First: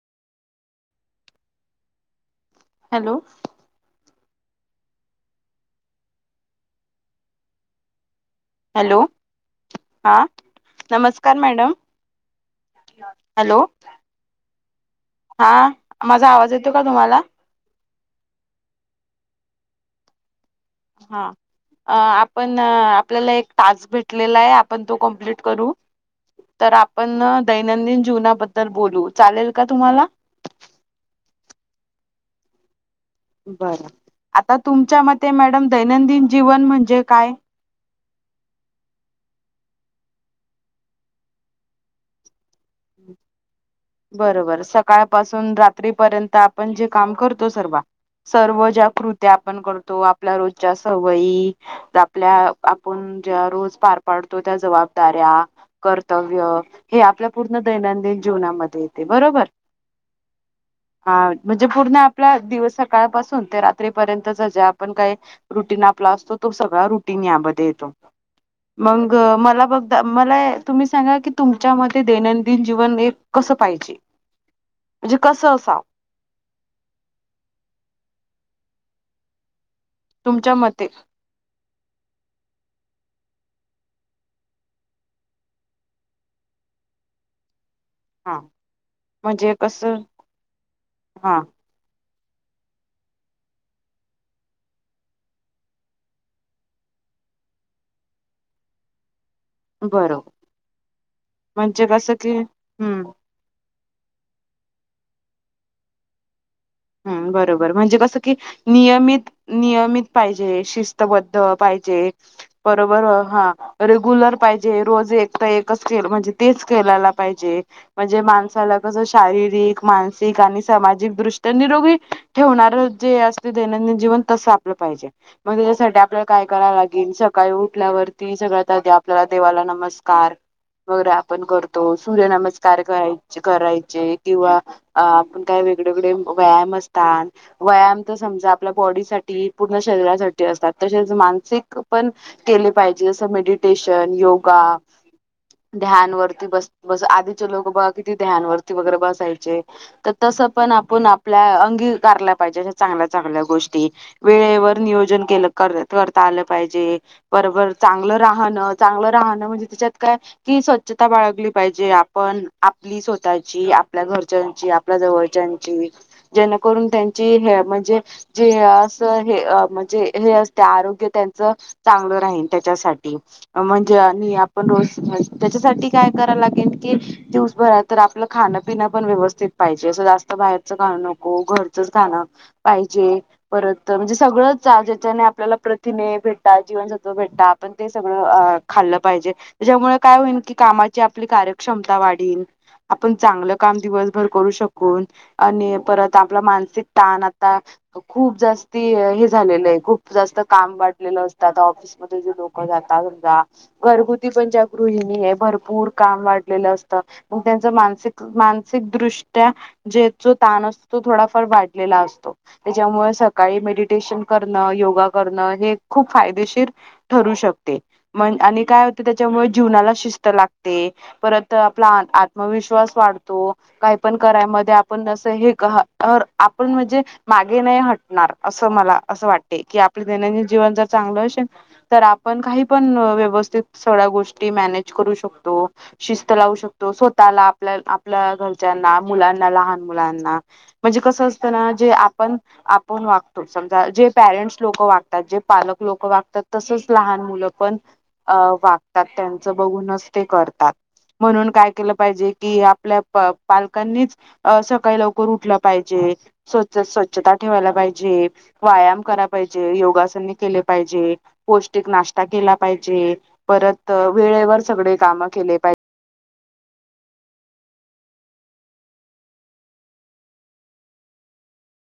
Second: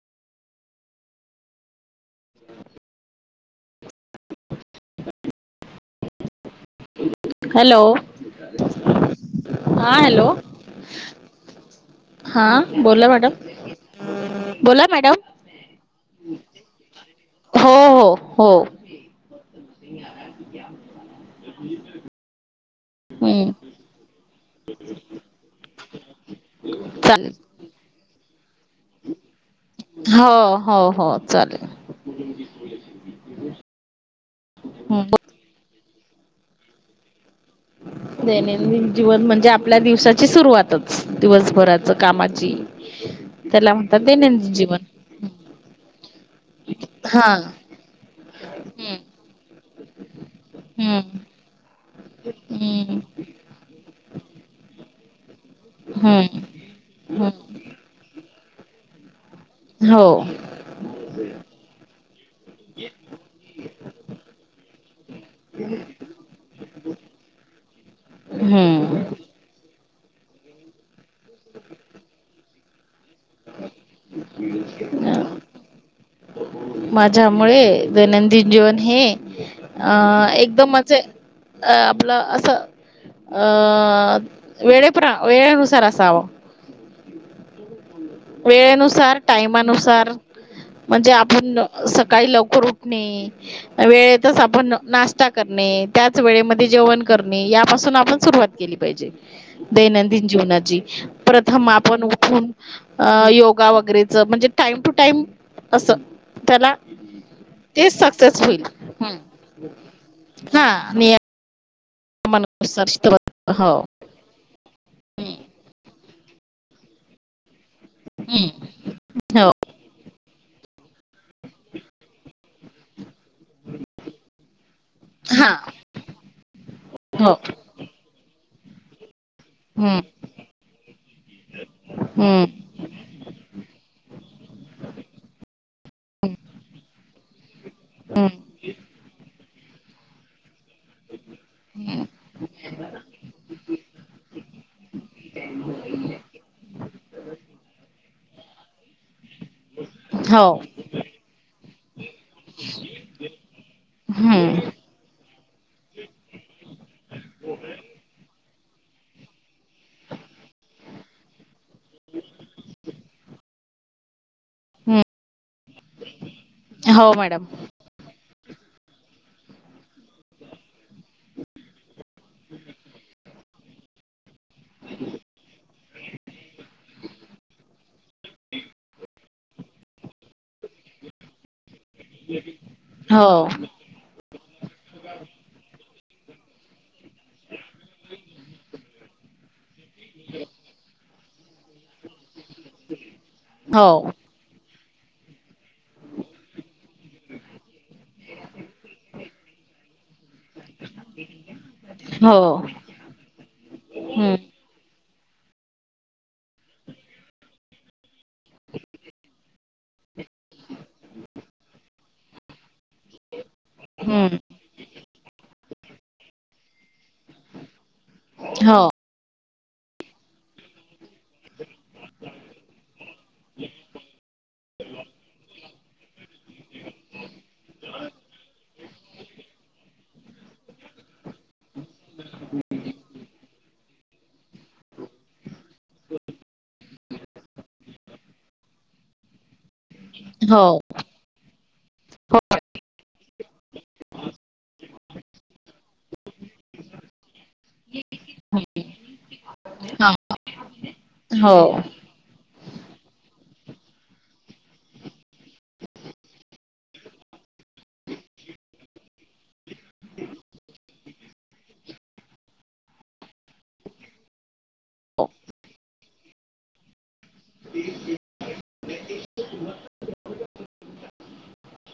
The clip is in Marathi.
हॅलो. हॅलो हॅलो हा हा हॅलो. नमस्कार मॅडम हा बोला मॅडम. हॅलो बोला मॅडम हा. माझा आवाज येतो का तुम्हाला? हो हो हो. हा अ आपण आपल्याला एक हम्म टास्क भेटला लाय आपण तो कंपलीट करू तर आपण चालेल दैनंदिन जीवना बदद्ल दल बोलू चालेल का तुम्हाला? हो हो हो चालेल [unintelligible] बरं आता तुमच्या हम्म मते मॅडम दैनंदिन जीवन म्हणजे काय? दैनंदिन जीवन म्हणजे आपल्या दिवसाची सुरुवातच दिवसभराच कामाची. त्याला म्हणतात दैनंदिन बरोबर जीवन सकाळपासून रात्रीपर्यंत आपण जे काम हा करतो सर्व सर्व ज्या हम्म कृत्या आपण करतो आपल्या रोजच्या हम्म सवयी आपल्या हम्म आपण ज्या रोज पार पाडतो त्या जबाबदाऱ्या हम्म कर्तव्य हे आपल्या हम्म पूर्ण दैनंदिन जीवनामध्ये येते बरोबर. हो. ह [unintelligible] हा म्हणजे पूर्ण आपल्या दिव सकाळपासून ते रात्रीपर्यंतच जे आपण काही रुटीन आपल असतो तो सगळा रुटीन या बदे येतो. हम्म मंग मला बघ मला तुम्ही सांगा की तुमच्या म दैनंदिन जीवन एक कस पाहिजे म्हणजे कस असाव? माझ्यामुळे दैनंदिन जीवन हे अं तुमच्या एकदम मते माझ अ आपला असं अं वेळेप वेळेनुसार असावं. [inaudible] हा वेळेनुसार म्हणजे कसं टाइमानुसार म्हणजे आप हा सकाळी लवकर उठणे वेळेतच आपण नाश्ता करणे. त्याच वेळेमध्ये जेवण करने यापासून आपण सुरुवात केली पाहिजे. दैनंदिन बरोबर जीवनाची प्रथम म्हणजे आपण कसं की उठून हम्म अ योगा व म्हणजे टाइम टू टाइम अस. हम् बरोबर म्हणजे कसं कि होईल. नियमित नियमित पाहिजे हा शिस्तबद्ध पाहिजे. नियमानुसार बरोबर हा हो. रेग्युलर पाहिजे रोज एक तर एक केेल म्हणजे तेच करायला पाहिजे म्हणजे हम्म माणसाला कस हो शारीरिक मानसिक ठिकाणी आणि सामाजिकदृष्ट्या निरोगी ठेवणार जे असते दैनंदिन जीवन तस आप पाहिजे हा मग त्याच्यासाठी आपल्याला काय कराव लागेल हो सकाळी उठल्यावरती सगळ्यात आधी आ आपल्याला देवाला हम्म नमस्कार वगैरे आपण करतो सूर्य हम्म. नमस्कार करायचे किंवा आपण काय- वेगळेवेगळे- व्यायाम असतात व्यायाम तर हम्म समजा आपल्या बॉडी साठी पूर्ण शरीरासाठी असतात- तसेच मानसिक पण केले पाहिजे जसं मेडिटेशन योगा- ध्यानवररती बस आधीचे लोक बघ क- [inaudible] ध्यान वरती वगैरे बसायचे तर तस हो पण आपण [inaudible] आपल्या अंगी करायला पाहिजे अश चांगल्या चांगल्या गोष्टी हम्म वेळेवर नियोजन ते करतात [inaudible] आल पाहिजे बर चांगलं राह [inaudible] चांगलं राहणं म्हणजे त्याच्यात काय की स्वच्छता बाळगली- पाहिजे आपण आपली स्वतःची आपल्या घरच्यांची आपल्या हम्म जवळच्याची- [inaudible] जेणेकरून हो त्यांची मॅडम हे म्हणजे- जे असं हे म्हणजे हे असते आरोग्य त्यांचं- चांगल राहीन त्याच्यासाठी- म्हणजे आपण रोज त्याच्यासाठी काय कराय लागेल की दिवस भरा तर आपलं खानापिना- ण व्यवस्थित पाहिजे अस जास्त बाहेरचं का नको घर [inaudible] पाहिजे हो परत म्हणजे सगळंच ज्याच्याने आपल्याला [inaudible] तिने भेटता जीवनसत्व भेटता आपण ते सगळं अ खाल्लं पाहिजे [inaudible] त्या्च्यामुळे काय होईल की कामाची आपली कार्यक्षमता वाढीन [inaudible] आपण चांगलं काम हो दिवसभर करू शकू [inaudible] आणि परत आपला मानसिक ताण आता खूप जास्ती हे झालेलं आहे खूप जास्त [inaudible] काम वाटलेलं असतात ऑफिसमध्ये जे हो लोक जातात त्या घरगुती हम्म पण [inaudible] भरपूर काम वाढलेलं असत मग त्यांच मानसिक मानसिकदृष्ट्या जे- जो ताण असतो तो थोडाफार वाढलेला असतो त्याच्यामुळे [inaudible] सकाळी मेडिटेशन हम्म करण योगा करणं हे खूप फायदेशीर ठरू शकते [inaudible] मण आणि हो काय होते त्याच्यामुळे जीवनाला शिस्त लागते [inaudible] परत आपला आत्मविश्वास वाढतो काही पण करायमध्ये [inaudible] सही कहा [inaudible] आपण म्हणजे मागे नाही हटणार असं मला असं वाटते की आपले दैनंदिन जीवन जर चांगलं [inaudible] तर आपण काही पण व्यवस्थित [inaudible] सगळ्या गोष्टी मॅनेज करू शकतो शिस्त लावू शकतो [inaudible] तो स्वतःला आपल्या आपल्या घरच्यांना मुलांना लहान [inaudible] हो म्हणजे कस असत ना जे आपण हो आपण वागतो समजा जे पेरेंट लोक [inaudible] वागतात जे पालक लोक वागतात तसच लहान मुलं [inaudible] पण अ वागतात त्यांचं बघूनच ते करतात [inaudible] म्हणून हो काय केलं पाहिजे कि आपल्या पालकांनीच [inaudible] अ सकाळी लवकर उठलं पाहिजे स्वच्छ स्वच्छता ठेवायला पाहिजे व्यायाम कराय पाहिजे [inaudible] योगासने केले पाहिजे पौष्टिक नाष्टा केला पाहिजे परत वेळेवर [inaudible] सगळे काम हो केले पाहिजे [inaudible] [unintelligible]